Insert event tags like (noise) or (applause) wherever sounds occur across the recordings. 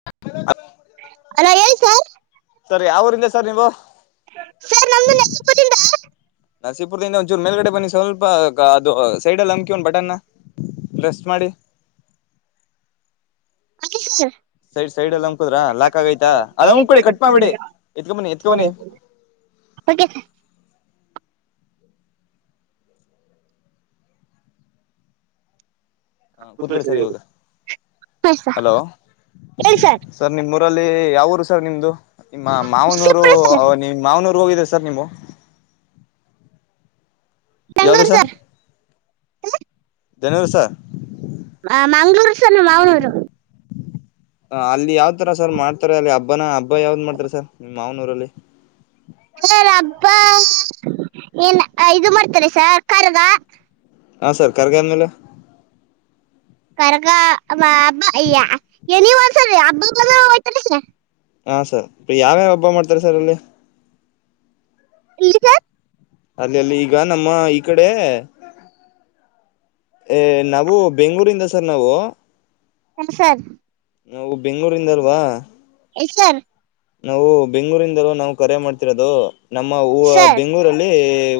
ಅ hello ಹೇಳಿ sir. ಯಾವುರಿಂದ sir ನೀವು. ಸರ್ ನಮ್ದು (unintelligible) ದಿಂದ ನರಸೀಪುರ್ದಿಂದ ಒಂಚೂರು ಮೇಲ್ಗಡೆ ಬನ್ನಿ ಸ್ವಲ್ಪ ಅದು ಸೈಡಲ್ ಅಮ್ಕಿ ಒನ್ ಬಟನ್ನ ಪ್ರೆಸ್ ಮಾಡಿ. ಓಕೆ ಸರ್ ಸೈಡ್ ಸೈಡಲ್ಲಿ ಸೈಡಲ್ ಅಮ್ಕುದ್ರ ಆಮ್ಕುದ್ರ ಲಾಕ್ ಆಗೈತಾ ಲಾಕಾಗಯ್ತಾ ಅದು ಅದ್ ಅಮ್ಕೊಳ್ಳಿ ಆಮ್ಕಳಿ ಕಟ್ ಮಾಡ್ಬಿಡಿ ಮಾಡ್ಬೇಡಿ ಎತ್ಕೊ ಬನ್ನಿ ಎತ್ಕೊ ಫೋನ್ ಬನ್ನಿ ಹ ಕೂತ್ಕೋಳಿ ಕೂತ್ಕೊಳ್ಳಿ ಸರ್ ಸರಿಯಾಗಿ ಇವಾಗ ತಲ್ಲಿ ಯಾವೂರು ಸರ್ ನಿಮ್ದು. ನಿಮ್ಮ ಮಾವನೂರು ನರಸೀಪುರ ಸರ್ ಅವ ನಿಮ್ ಮಾವನೂರ್ ಹೋಗಿದ್ದೆ ಸ ಸರ್ ನಿಮ್ಮೋ ಯಾವ್ದ ಬೆಂಗಳೂರು ಸ ಸರ್ ಧನ್ವರಿ ಸರ್. ಮಂಗ್ಳೂರು ಸರ್ ನಮ್ ಮಾವನೂರು. ಹ ಅಲ್ಲಿ ಯಾವ್ ತರ ಸರ್ ಮಾಡ್ತಾರೆ ಅಲ್ಲಿ ಹಬ್ಬನ ಹಬ್ ಯಾವ್ದ್ ಮಾಡ್ತಾರೆ ಸರ್ ಹ್ಮ್ ಮಾವನೂರಲ್ಲಿ. ದೇವ್ರ್ ಹಬ್ಬಾ ಏನ್ ಇದು ಮಾಡ್ತಾರೆ ಸರ್ ಕರಗ. ಹಾ ಸರ್ ಕರ್ಗ ಆದ್ಮೇಲೆ ಕರ್ಗ ಅಬ್ಬ ಅ ಎನಿ (unintelligible) ಹಬ್ಬ ಬರೋ (unintelligible) ಹಾ ಸರ್ ಅ ಯಾವ್ಯಾವ ಹಬ್ಬ ಮಾಡ್ತೀರ ಸರ್ ಇಲ್ಲಿ. ಇಲ್ಲಿಗ ಅಲ್ಲಲ್ಲಿ ಈಗ ನಮ್ಮ ಈ ಕಡೆ ನಾವು ಬೆಂಗಳೂರಿಂದ ಸರ್ ನಾವು ಎನು ಸರ್. ನಾವು ಬೆಂಗಳೂರಿಂದಲ್ವಾ. ಎಸ್ ಸರ್ ನಾವು ಬೆಂಗಳೂರಿಂದಲೂ ನಾವು ಕರೆ ಮಾಡ್ತಿರೋದು. ನಮ್ಮ ಊ ಅ ಸರ್ ಬೆಂಗಳೂರಲ್ಲಿ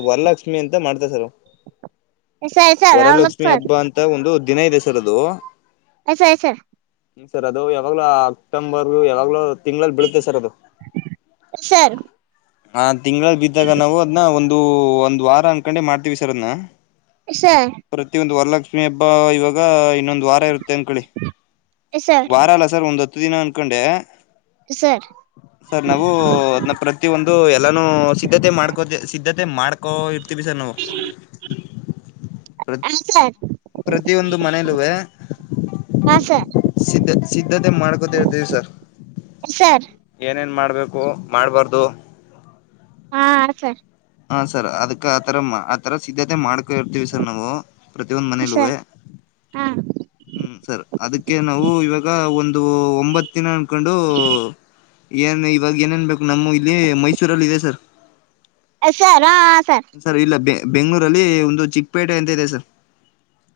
ವರಲಕ್ಷ್ಮಿ ಅಂತ ಮಾಡ್ತರ್ ಸರ್. (inaudible) ಸರ್ ಅವ್ನು ವರಲಕ್ಷ್ಮಿ ಸರ್ ಹಬ್ಬ ಅಂತ ಒಂದು ದಿನ ಇದೆ ಸರ್ ಅದು. ಆ ಸರ್ ಐತ್ ಸರ್ ಹ ಸರ್ ಅದು ಯಾವಾಗ್ಲೂ ಅಕ್ಟೊಂಬರ್ ಯಾವಾಗ್ಲೋ ತಿಂಗಳಲ್ ಬೀಳುತ್ತೆ ಸರ್ ಅದು. ಸರ್ ಹ ತಿಂಗಳಲ್ ಬಿದ್ದಾಗ ನಾವು ಅದ್ನ ಒಂದು ಒಂದ್ ವಾರ ಅನ್ಕೊಂಡೆ ಮಾಡ್ತೀವಿ ಸರ್ ಅದ್ನ. ಸರ್ ಪ್ರತಿಯೊಂದು ವರ್ಲಕ್ಶ್ ಲಕ್ಷ್ಮಿ ಹಬ್ಬ ಇವಾಗ ಇನ್ನೊಂದು ವಾರ ಇರುತ್ತೆ ಅನ್ಕೊಳ್ಳಿ ಸರ್ ವಾರ ಅಲ್ಲ ಸರ್ ಒಂದ ಹತ್ ತ್ತು ದಿನ ಅನ್ಕೊಂಡೆ ಸರ್ ಸರ್ ನಾವು ಅದ್ನ್ನ ಪ್ರತಿಯೊಂದ್ ಡು ಎಲ್ಲಾನು ಸಿದ್ಧತೆ ಮಾಡ್ಕೋ ಸಿದ್ಧತೆ ಮಾಡ್ಕೋ ಇ ತಿವಿ ಸರ್ ನಾವು ಹಾಂ ಸರ್ ಪ್ರತಿಯೊಂದು ಮನೇಲುವೆ ಹಾಂ ಸರ್ ಸಿದ್ದ ಸಿದ್ಧತೆ ಮಾಡ್ಕೊತ ಇರ್ತೀವಿ ಸರ್. ಸರ್ ಏನ್ ಮಾಡ್ಬೇಕು ಮಾಡಬಾರ್ದು. ಹಾ ಆಡ್ ಸ ಹಾ ಸರ್ ಅದಕ್ ಆತರ ಮ್ ಆತರ ಸಿದ್ಧತೆ ಮಾಡ್ ಇರ್ತವಿ ಸರ್ ನಾವು ಪ್ರತಿಯೊಂದ್ ಮನೆಲುವೆ ಸರ್ ಹಾಂ ಹ್ಮ ಸರ್ ಅದಕ್ಕೆ ನಾವು ಇವಾಗ ಒ ಒಂದು ಒಂಬತ್ ದಿನ ಕೊಂಡು ಏನ್ ಇವಾಗ ಏನೇನ್ ಬೇಕು ನಮ್ಮ ಇಲ್ಲಿ ಮೈಸೂರಲ್ಲಿ ಇದೆ ಸರ್. ಹ ಸರ್ ಹಾ ಹಾ ಸರ್. ಇಲ್ಲ ಬೆ ಬೆಂಗಳೂರಲ್ಲಿ ಒಂದು ಚಿಕ್ಕಪೇಟೆ ಅಂತ ಇದೆ ಸರ್.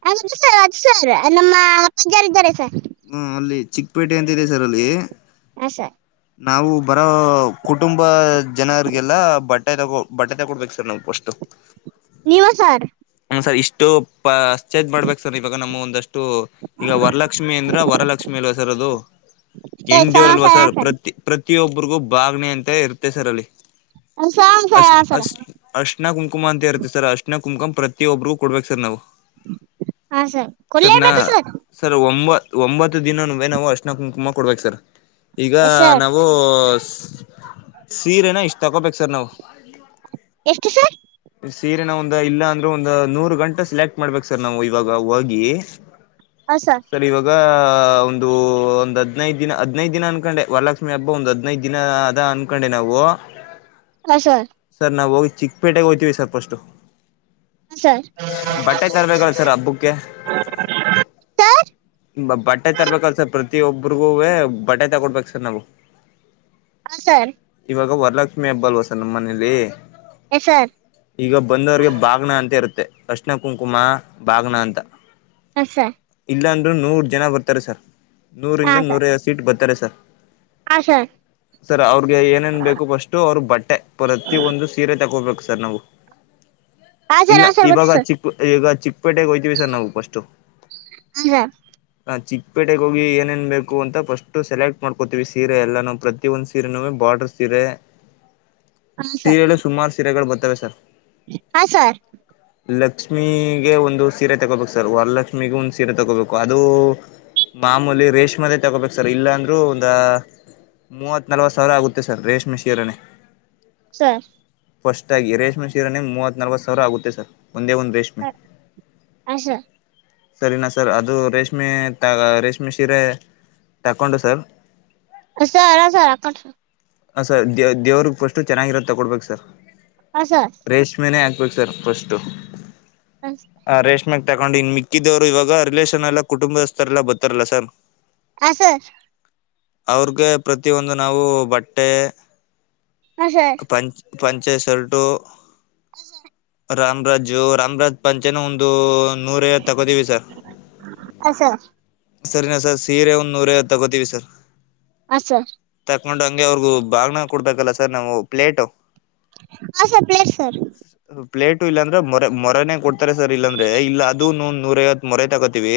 (unintelligible) ಸರ್ ನಮ್ಮ (unintelligible) ರಿದ್ದಾರೆ ಸರ್. ಹ್ಮ್ ಅಲ್ಲಿ ಚಿಕ್ಕಪೇಟೆ ಅಂತ ಇದೆ ಸರ್ ಅಲ್ಲಿ. ಹ ಸರ್ ನಾವು ಬರೋ ಕುಟುಂಬ ಜನರಿಗೆಲ್ಲ ಬಟ್ಟೆ ತಗೊ ಬಟ್ಟೆ ತಗೊಡ್ಬೇಕು ಸರ್ ನಾವು ಫಸ್ಟ್. ನೀವು ಸಾರ್. ಹ್ಮ ಸರ್ ಇಷ್ಟು ಪಚೇಜ್ ಮಾಡ್ಬೇಕು ಸರ್ ಇವಾಗ ನಮ್ಮ್ ಒಂದಷ್ಟು ಈಗ ವರ್ಲಕ್ ಕ್ಷ್ಮಿ ಅಂದ್ರ ವರಲಕ್ಷ್ಮಿ ಅಲ್ವಾ ಸರ್ ಅದು ಹೆಣ್ಣ್ ಎಸ್ ಹಾಂ ದೆವರಲ್ವಾ ಸರ್ ಪ್ರತಿ ಪ್ರತ್ ಪ್ರತಿಯೊಬ್ಬರಿಗೂ ಬಾಗ್ನೆ ಅಂತ ಇರ್ತೆ ಸರ್ ಅಲ್ಲಿ ಹುಂ ಸಾ ಹುಂ ಸಾ ಹಾ ಸರ ಅರ್ಷ್ಣ ಕುಂಕುಮ ಅಂತ ಇರತ್ತೆ ಸರ್ ಅರ್ಶಿಣ ಕುಂಕುಮ ಪ್ರತಿಯೊಬ್ರಿಗೂ ಕೊಡ್ಬೇಕು ಸರ್ ನಾವು. ಹಾ ಸರ್ ಕೊಡ್ಲೆಬೇಕು ಸರ್. ಒಂಬತ್ತು ದಿನನುವೆ ನಾವು ಅರ್ಶಿಣ ಕುಂಕುಮ ಕೊಡ್ಬೇಕು ಸರ್. ಈಗ ಎಸ್ ಸರ್ ನಾವು ಸ್ ಸೀರೆನ ಇಷ್ಟ ತಕೋಬೇಕು ಸರ್ ನಾವು. ಎಷ್ಟು ಸರ್ ಸೀರೆ ನ ಒಂದ ಇಲ್ಲಾ ಅಂದ್ರೆ ಒಂದ ನೂರು ಗಂಟೆ ಸೆಲೆಕ್ಟ್ ಮಾಡ್ಬೇಕ್ ಸರ್ ನಾವು ಇವಗ ಹೋಗಿ ಆಸ ಹ ಒಂದು ಒಂದ್ ಹದ್ನೈದ್ ದಿನ ಹದ್ನೈದ್ ದಿನ ಅನ್ಕೊಂಡೆ ವರಲಕ್ಷ್ಮಿ ಹಬ್ಬ ಒಂದ್ ಹದ್ನೈದ್ ದಿನ ಅದ ಅನ್ಕೊಂಡೆ ನಾವು. ಆ ಸಾ ಸರ್ ನಾವು ಹೋಗಿ ಚಿಕ್ಕಪೇಟೆಗೆ ಹೋಯ್ತೀವಿ ಸರ್ಪಷ್ಟು. ಹ ಸರ್ ಸರ್ ಹಬ್ಬಕ್ಕೆ (unintelligible) ಸರ್ ಬ ಬಟ್ಟೆ ತರ್ಬೇಕಲ್ ಸರ್ ಪ್ರತಿಯೊಬ್ರಗೂವೆ ಬಟ್ಟೆ ತಗೊಡ್ಬೇಕ ಸರ್ ನಾವು. ಹ ಸರ್ ಇವಗ ವರಲಕ್ಷ್ಮಿ ಹಬ್ಬ ಅಲ್ವ ಸರ್ ನಮ್ ಮನೇಲಿ ಎಸ್ (unintelligible) ಸರ್ ಈಗ ಬಂದವ್ರಿಗೆ ಬಾಗ್ನ ಅಂತ ಇರ್ತ್ ಮ ಅರ್ಶನ ಕುಂಕುಮ ಬಾಗನ ಅಂತ. ಹ ಸ ಇಲ್ಲಾಂದ್ರೂ ನೂರ್ ಜನ ಬರ್ತರೆ ಸರ್. ನೂರಿಂದ ಸರ್ ನೂರ ಐವತ್ ಸೀಟ್ ಬತ್ತರೆ ಸ ಹಾಂ ಸರ್ ತ್ತ (unintelligible) ಸರ್ ಅವ್ರಿಗೆ ಏನೇನ್ ಬೇಕು ಫಸ್ಟ್ ಅವ್ರ ಬಟ್ಟೆ ಪ್ರತಿ ಒಂದು ಸೀರೆ ತಕೋಬೇಕು. ಸರ್ ನವು. ಹಾಂ ಸರ್ ಹಾಂ ಸರ್ ಇಲ್ಲ ಹಾಂ ಸರ್ ಗೊತ್ತು ಇವಾಗ ಸರ್ ಚಿಕ್ ಯುಗ ಪೇಟೆಗೆ ಹೋಯ್ತೀವಿ ಸರ್ ನಾವು ಫಸ್ಟ್. ಹಾಂ ನಾ ಚಿಕ್ಕಪೇಟೆಗೆಗ ಹೋಗಿ ಏನೇನ್ ಬೇಕು ಅಂತ ಫಸ್ಟ್ ಸೆಲೆಕ್ಟ್ ಮಾಡ್ಕೋತೀವಿ ಸೀರೆ ಎಲ್ಲ ನಾವು ಪ್ರತಿಿಯೊಂದ್ ಸೀರೆನ ಬಾರ್ಡ್ರ ಸೀರೆ ಸೀರೆಗಳು ಸುಮಾರು ಸೀರೆಗಳು ಬರ್ತವೆ ತ ಸರ್ ಹಾ ಸರ್ ಲಕ್ಷ್ಮಿಗೆ ಒಂದು ಸೀರೆ ತಗೋಬೇಕು ಸರ್ ವರಲಕ್ಷ್ಮಿಗೆ ಒಂದ್ ಸೀರೆ ತಗೋಬೇಕು ಅದು ಮಾಮೂಲಿ ರೇಷ್ಮೆದೆೇ ತಗೋಬೇಕು ಸರ್ ಇಲ್ಲಾಂದ್ರೂ ಒಂದ ಮೂವತ್ ನಲ್ವತ್ ಸಾವಿರ ಆಗುತ್ತೆ ಸರ್ ರೇಷ್ಮೆ ಶೀರನೆೆ. ಸ ಫಸ್ಟ್ ಆಾಗಿ ರೇಷ್ಮೆ ಶೀರನ ಮೂವತ್ ನಲ್ವತ್ತು ಸಾವಿರ ಆಗುತ್ತೆ ಸರ್. ಒಂದೇ ಉ ರೇಶ್ಮೆ ಸರ್ ಹಾಂ ಸರ್ ಸರಿನಾ ಸರ್ ಅದ. ಅದು ರೇಷ್ಮೆ ರೇಷ್ಮೆ ಸೀರೆ ತಕೊಂಡು ಸರ್ ಸರ ಸರಕ ಹ ಸರ್ ದೇ್ ದೇವ್ರಗ್ ಫಸ್ು ಚೆನ್ನಾಗಿರೋ ತೊಗೊಡ್ಬೇಕು ಸರ್ ಹಾಂ ಸರ್ ರೇೇಶ್ಮೆ ಓಕೆ ಸರ್ ಫಸ್ಟು ಹ ರೇಷ್ಮೆಕ್ ತಕೊಂಡ್ ಇನ್ ಮಿಕ್ಕಿದ್ರು ಇವಾಗ ರಿಲೇಷನ್ ಎಲ್ಲ ಕುಟುಂಬದಸ್ಥರೆಲ್ಲ ಬತಾರಲ್ಲ ಸರ್ ಆಸ ಅವ್ರಗೆ ಪ್ರತಿಿಯ ಒಂದು ನಾವು ಬಟ್ಟ. ಟೆ. ಹ ಸ. ಪಂಚೆ ಸರ್ಟು. ಹಷಾ. ರಾಮ್ರಾಜು ರಾಮರಾಜ್ ಪಂಚನ ಒಂದು. ನೂರ ತಗೋತೀವಿ ಸರ್ ಹಾಂ ಸರ್ ಸರಿನಾ ಸರ್ ಸೀರೆ ಒಂದ್ ನೂರೈಐವತ್ತು ತಗೋತೀವಿ ಸರ್ ಅ ಸರ್ ೊಂಡ ಹಂಗೆ ಅವ್ರಗೂ ಬಾಗಣ ಕೊಡ್ಬೇಕಲ್ಲ ಸರ್ ನಾವು ಪ್ಲೇಟ್ ಹಾ ಸರ್ ಪ್ೇ ಸರ್. ಪ್ಲೇಟು ಇಲ್ಲಾಂದ್ರೆ ಮೊ ಮೊರನೆೇ ಕೊಡ್ತಾರೆ ಸರ್ ಇಲ್ಲಾಂದ್ರೆ ಇಲ್ಲ ಅದು ನೂರೈಐವತ್ತು ಮೊರೆ ತಗೋತೀವಿ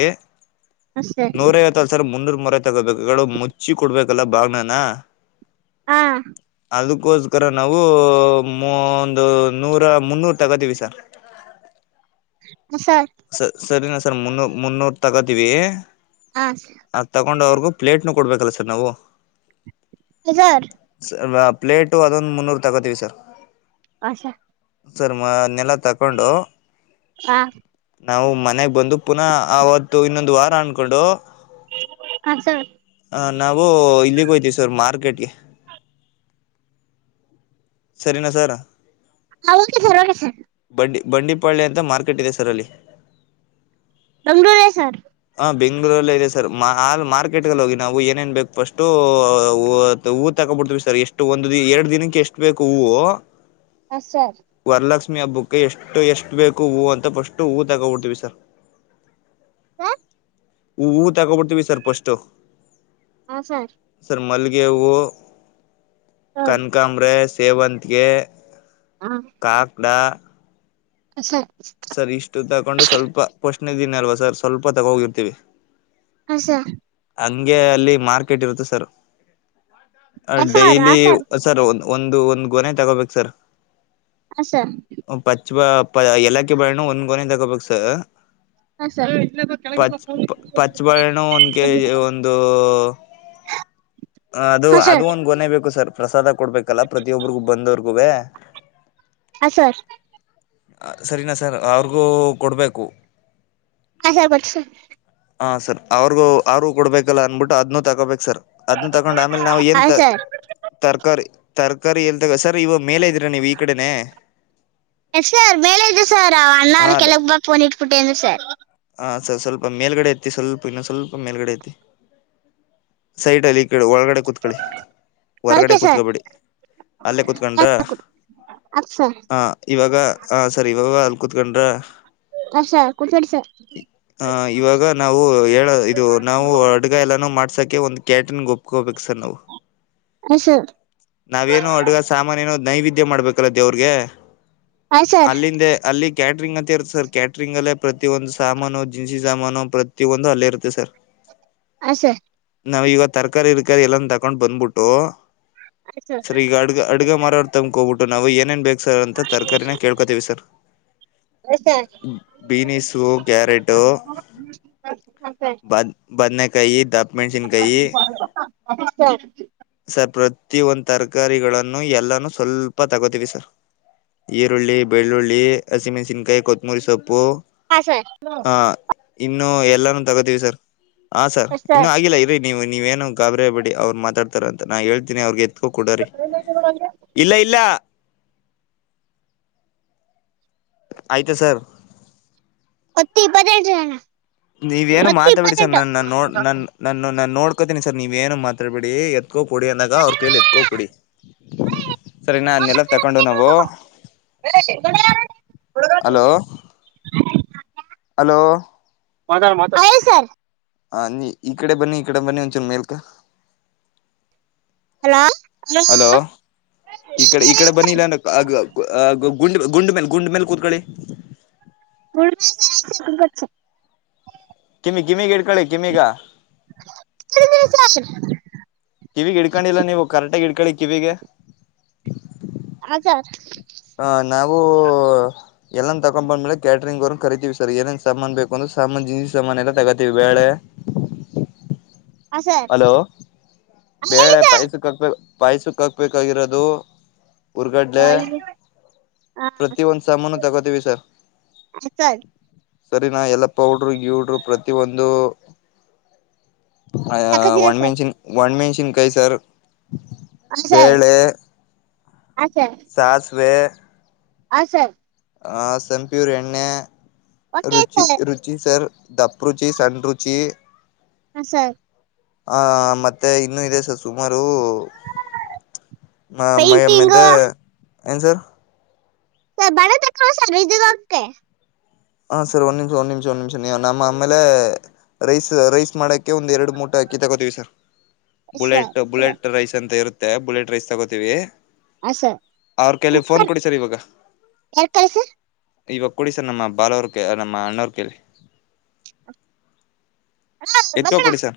ಹಾಂ ಸರ್ ನೂರ ಐವತ್ತು ಸಾವರ ಮುನ್ನೂರು. ಮ. ತಗೋಬೇಕು ಮುಚ್ಚಿ ಕೊಡ್ಬೇಕು. ಕಲ್ಲ ಬಾಗಣಾನ ಹಾ ಅದಕ್ಕೋಸ್ಕರ ನಾವು ಒಂದು ನೂರ ಮುನ್ನೂರು ತಗೋತವಿ ಸರ್ ಹ್ಮ ಸ ಸರಿ ನ ಸರ್ ಮುನ್ನೂ ಮುನ್ನೂರು ತಗೋತೀವಿ ಹಾ ತಕೊಂಡವ್ರ್ಗು ಪ್ಲೇಟ್ನು ಕೊಡ್ಬೇಕಲ್ಲ ಸರ್ ನಾವು ಸರ್ ಸರ್ ಆ ಪ್ಲೇಟು ಅದೊಂದು ಮುನ್ನೂರು ತಗೋತೀವಿ ಸರ್. ಅಷ ಸರ್ ಮ ನೆಲ ತಗೊಂಡು ಹ ನಾವು ಮನೆಗ್ ಬಂದು ಪುನಃ ಅವತ್ತು ಇನ್ನೊಂದು ವಾರ ಅನ್ಕೊಂಡು ಹ ಸರ್ ಹ ನಾವು ಇಲ್ಲಿಗೆ ಹೋಗ್ತೀವಿ ಸರ್ ಮಾರ್ಕೆ ಗೆ ಸರಿನ ಸರ್ ಹ ಓಕೆ ಸರ್ ಓಕೆ ಸರ್. ಬಂಡಿ ಬಂಡಿಪಾಳ್ಯ ಅಂತ ಮಾರ್ಕೆಟ್ ಇದೆ ಸರ್ ಅಲ್ಲಿ. ಬೆಂಗಳೂರೇ ಸರ್ ಬೆಂಗ್ಳೂರಲ್ಲೆ ಇದೆ ಸರ್ಲ್ ಮ ಹಾಲ್ ಮಾರ್ಕೆಟ್ ಗೆಲ್ಲ ಹೋಗಿ ನಾವು ಏನೇನ್ ಬೇಕು ಫಸ್ಟು ಹೂವು ತಗೋಬ ಬಿಡ್ತವಿ ಸರ್ ಎಷ್ಟು ಒಂದು ಎರಡ್ ದಿನಕ್ಕೆ ಎಷ್ಟು ಬೇಕು ಹೂವು ಹ ಸರ್ ಮಿ ಹಬ್ಬಕ್ಕೆ ಎಷ್ಟು ಎಷ್ಟು ಬೇಕು ಹೂವು ಅಂತ ಫಸ್ ಟು ಹೂ ತಗಬಿಡ್ತೀವಿ ಸರ್. ಸಾರ್ ಹೂ ಹೂವು ತಗೋಬಿಡ್ತೀವಿ ಸರ್ ಫಷ್ಟು. ಹ ಸರ್ ಸರ್ ಮಲ್ ಗೆ ಹೂವು ಹ ಕನ್ಕಾಂಬರಾಸ್ ಸೇವಂತ್ಗೆ. ಕಾಕ್ಡ. ಹ ಸೆ ಸರಿ ಇಷ್ಟು ತಕೊಂಡು ಸ್ವಲ್ಪ ಪೋಶ್ (unintelligible) ದಿನ್ ಅಲ್ವಾ ಸರ್ ಸ್ವಲ್ಪ ತಗೋಗಿರ್ತೀವಿ. ಹ ಸ ಹಂಗೆ ಅಲ್ಲಿ ಮಾರ್ಕೆಟ್ ಇರುತ್ತೆ ಸರ್. ಆ ಹ ಸರ್ ಡೈಲಿ ಸರ್ ಒನ್ ಒಂದು ಒಂದು ಗೊನೆ ತಗೋಬೇಕು ಸರ್ ಆ ಸರ್ ಚು ಪ ಎಲ್ಲಾಕ ಬಳಣ ಒಂದ್ ಗೊನೆ ತಗೋಬೇಕು ಸ ಹ ಸರ್ (unintelligible) ಏ ಒಂದು (unintelligible) ಅದು ಹ ಅದು ಸರ್ ಹ ಸರ್ ಒಂದು ಗೊನೆ ಬೇಕ್ ಸರ್ ಪ್ರಸಾದ ಕೊಡ್ಬೇಕಲ್ಲ ಪ್ರತಿಯೊಬ್ಬರಿಗೂ ಬಂದವ್ರಗುವೆ ಹಾಂ ಸರ್ ಸರಿನಾ ಸರ್ ಅವ್ರಿಗೂ ಕೊಡ್ಬೇಕು. ಹ ಬರ್ಸ (unintelligible) ಹ ಸರ್ ಅವ್ರಿಗೂ. ಆರು ಕೊಡ್ಬೇಕಲ್ಲ ಅನ್ಬಿಟ್ಟು ಅದನ್ನು ತೋಬೇಕ (unintelligible) ಸರ್ ಅದನ್ನ ತಗೊಂಡು ಆಮೇಲೆ ನಾವು ಏನ್ ಹ ಸರ್ ತರಕಾರಿ ತರಕಾರಿ ಎಲ್ದಗ ಸರ್. ಇವಾಗ ಮೇಲೆ ಇದೀರಾ ನೀವ್ ಈ ಕಡೆನೆ. ಎಸ್ ಸರ್ ಮೇಲೆ ಇದ್ದ ಸರ್ ಅಣ್ಣರ್ ಹ ಕೆಲಗ್ ಬಾ ಫೋನ್ ಇಟ್ಬಿಟ್ಟೆಂದ ಸರ್. ಹ ಸ ಸ್ವಲ್ಪ ಮೇಲ್ಗಡೆ ಎತ್ತಿ ಸ್ವಲ್ಪ ಇನ್ನು ಸ್ಪಲ್ಪ ಮೇಲ್ಗಡೆ ಐತಿ ಸೈಡ್ ಅಲ್ಲಿ ಒಳಗಡೆ ಕೂತ್ಕೊಳ್ಳಿ ಹೊರ್ಗಡೆ ಓಕೆ ಸರ್ ಕೂತ್ಕೊಬೇಡಿ ಅಲ್ಲೇ ಕೂತ್ಕೊಂಡ್ರಾ ಅ ಸರ್ ಆ ಇವಾಗ ಹ ಸರ್ ಇವಾಗ ಅಲ್ಲಿ ಕೂತ್ಕೊಂಡ್ರ ಹ ಸರ್ ಕುತ್ಕೊಡಿ ಸರ್ ಹ ಇವಾಗ ನಾವು ಹೇಳ ನಾವು ಉ ಅಡ್ಗಗಾಯಿ ಎಲ್ಲನೂ ಮಾಡ್ಸಕೆ ಒಂದ್ ಕ್ಯಾಟಿನ್ ಒಪ್ಕೋಬೇಕು ಸರ್ ನಾವು ಹ ಸರ್ ನಾವೇನು ಅಡ್ಗ ಸಾಮಾನ ಏನು. ನೈವೇದ್ಯ ಮಾಡ್ಬೇಕಲ್ಲ ದೇವ್ರಿಗೆ ಹ ಸರ್ ಅಲ್ಲಿಂದ ಅಲ್ಲಿ. ಕ್ಯಾಟ್ರಿಂಗ್ ಅಂತ ಇರುತ್ತೆ ಸರ್ ಕ್ಯಾಟ್ರಿಂಗ ಅಲ್ಲೇ ಪ್ರತಿಯ ಒಂದು ಸಾಮಾನು ಜಿನ್ಸಿ ಸಾಮಾನು ಪ್ರತಿಯೊಂದು ಅಲ್ಲೇ ಇರುತ್ತೆ ಸರ್. ಆ ಸ ನಾವವು ಈವತು ತರಕಾರಿ ಗಿರಕಾರಿ ಎಲ್ಲಾನು ತಕೊಂಡ್ ಬಂದ್ಬಿಟ್ಟು ಹ ಸರ್ ಸರಿ ಈಗ ಅಡ್ಗ ಅಡ್ಗ ಮಾರಾಡ್ತ (unintelligible) ಅಕೋಬಿಟ್ಟು ನಾವು ಏನೇನು ಬೇಕು (unintelligible) ಸರ್ ಅಂತ ತರಕಾರಿನ ಕೇಳ್ಕೋತೀವಿ ಸರ್ ಹ ಸರ್ ಬೀನಸು ಕ್ಯಾರೆಟ. ಹ ಸರ್ ಬ ಬದನ ಕಾಯಿ ದ ಮೆನ್ಸನ್ ಕಾಯಿ ಹ ಸರ್ ಸರ್ಪ (unintelligible) ಪ್ರತಿ ಒಂದು ತರಕಾರಿಗಳನ್ನು ಎಲ್ಲಾನೂ ಸ್ವಲ್ಪ ತಗೋತೀವಿ ಸರ್ ಈರುಳ್ಳಿ ಬೆಳ್ಳುಳ್ಳಿ ಹಸಿಮೆಣಸಿನ್ಕಾಯಿ ಕೊತ್ತಮುರಿ ಸೊಪ್ಪು (unintelligible) ಪ್ಪೋ ಆ ಇನ್ನು ಎಲ್ಲಾನು ತಗೋತೀವಿ ಸರ್. ಹ ಸರ್ ಇನ್ನುೂ ಆಗಿಲ್ಲ ಇರೀ ನೀವು ನೀವೇನು. ಗಾಬರಿಯಾಗಬೇಡಿ ಅವರು ಮಾತಾಡ್ತಾರೆ ಅಂತ ನಾ ಹೇಳ್ತೀನಿ ಅವ್ರಿಗೆ (unintelligible) ಹಕಡ್ರರಿ ಇಲ್ಲ ಇಲ್ಲ ಆಯ್ತಾ ಸರ್ ಹೊತ್ತೀಪ್ಪದೇಟ ಜಣ ನೀವೇನು ಮಾತಾಡಬೇಡಿ ಬಿಡಿ ಸರ್ ನನ್ನ ನೋ ನ ನನ್ನ ನಾನ್ ನೋಡ್ಕೋತಿನನಿ ಸರ್ ನೀವೇನು ಮಾತಾಡ್ಬೇಡಿ ಕೊಡಿ ಅಂದಾಗ ಅವ್ರ ಕೈಯಲ್ಲಿ ಎತ್ಕೊ ಕೊಡಿ ಇಪ್ಪತ್ತೆಂಟು ಸರಿನಾ ಅದ್ನೆೆಲ್ಲ ತಕೊಂಡು ನಾವು ಅಲೋ ಹಲೋ ಮಾತಾಡು ಮಾತಾಡು ಹಲೋ ಸರ್ ಹ ನೀ ಈ ಕಡೆ ಬನ್ನಿ ಈ ಕಡೆ ಬನ್ನಿ ಒಂದುಚೂರು ಮೇಲ್ಕ ಹಲೋ ಹಲೋ ಸರ್ ಈ ಕಡೆ ಈ ಹೇಳಿ ಕಡೆ ಸರ್ ಬನ್ನಿಇಲ್ಲ ಅಂದ್ರೆ ಆಆಗುಂಡ ಗುಂಡ ಮೇಲೆ ಗುಂಡ ಮೇಲೆ ಕೂತ್ಕೊಳ್ಳಿ ಗುಡ್ ಗಿಮಿ ಇಡ್ಕೊಳಿ ಗಿಮಿಗಾ ಮ (unintelligible) ಇಡ್ಕೊಂಡಿಲ್ಲ ನೀವು ಕರೆಕ್ಟಗಿ ಇಡ್ಕಳಿ ಕಿವಿಗೆ ಹಜಾರ್ ಹ ನಾವು ಎಲ್ಲನು ತಕೊಂಡ್ ಬಂದ್ಮೇಲೆ ಕ್ಯಾಟರಿಂಗ್ ಅವರನ ಕರಿತೀವಿ ಸರ್ ಏನೇನ್ ಸಾಮಾನ್ ಬೇಕೋ ಅನ್ನೋದ ಸಾಮಾನ್ ಜೀನಿ ಸಾಮಾನ ಎಲ್ಲ ತಗೋತೀವಿ ಬೇಳೆ ಹಾಂ ಸರ್ ಹಲೋ ಹೇಳಿ ಬೆಳೆ ಸರ್ ಪೈಸಕ ಹಾಕ್ಬೇಕ ಪಾಯಸಕ್ಕ ಹಾಕ್ಬೇಕಾಗಿರೋದು ಉರ್ಗಡ್ಲೆ ಹಾಂ ಪ್ರತಿ ಒಂದ ಸಾಮಾನೂ ತಗೋತೀವಿ ಸರ್ ಸರ್ ಸರಿನಾ ಎಲ್ಲ ಪೌಡ್ರು ಗಿವ್ಡ್ರು ಪ್ರತಿ ಒಂದು ಒ ತಕೋತೀರಾ ಮೆನ್ಷನ್ ಒ ಮೆನ್ಷ. ನಿಮ ಕೈ ಸಾರು ಬೇಳೆ. ಹ ಸರ್ ಸಾಸ್ವೆ ಹ ಸರ್ ಆ ಸನ್ ಪ್ಯೂರ್ ಎಣ್ಣೆ ಓಕೆ ರುಚಿ ಸರ್ ರುಚಿ ಸರ್ ದಪ್ಪ ರುಚಿ ಸಣ್ಣ ರುಚಿ ಹ ಸರ್ ಹ ಮತ್ತೆ ಇನ್ನುೂ ಇದೆ ಸರ್ ಸುಮಾರು ನ ಮಯ ಮದ ಪೇಂಟಿಂಗು ಏನು ಸರ್ ಸರ್ ಬಳದ ಕ್ರಾಸ್ ಸಲ್ಲಿ ಇದೆವಂತೆ ಹ ಸರ್ ಒಂದ್ ನಿಮಿಷ ಒಂದ್ ನಿಮಿಷ ಒಂದ್ ನಿಮಿಷ ನೀವು ನಮ್ಮ ಆಮೇಲೆ ರೈಸ್ ರೈಸ್ ಮಾಡಕ್ ಕೆ ಒಂದ ಎರಡು ಮೂಟ ಅಕ್ಕಿ ತಗೋತೀವಿ sir sir bullet bullet rice ಅಂತ ಇರುತ್ತೆ. ಮತ್ತೆ ಬುಲೆಟ್ ರೈಸ್ ತಗೋತೀವಿ ಅವ್ರ ಕೈಲಿ ಫೋನ್ ಕುಕ್ಕರ್ ಕೊಡಿ ಸರ್ (unintelligible) ಇವಗ್ಕೋಡಿ ಸರ್ ಬಾಲಾ ಅವರಿಗೆ ಕ ನಮ್ಮ ಅಣ್ಣವರ್ ಕೇಳಿ. (inaudible) ಅ ಎತ್ಕೋ ಬಂದಣ ಕೊಡಿ (inaudible) ಸರ್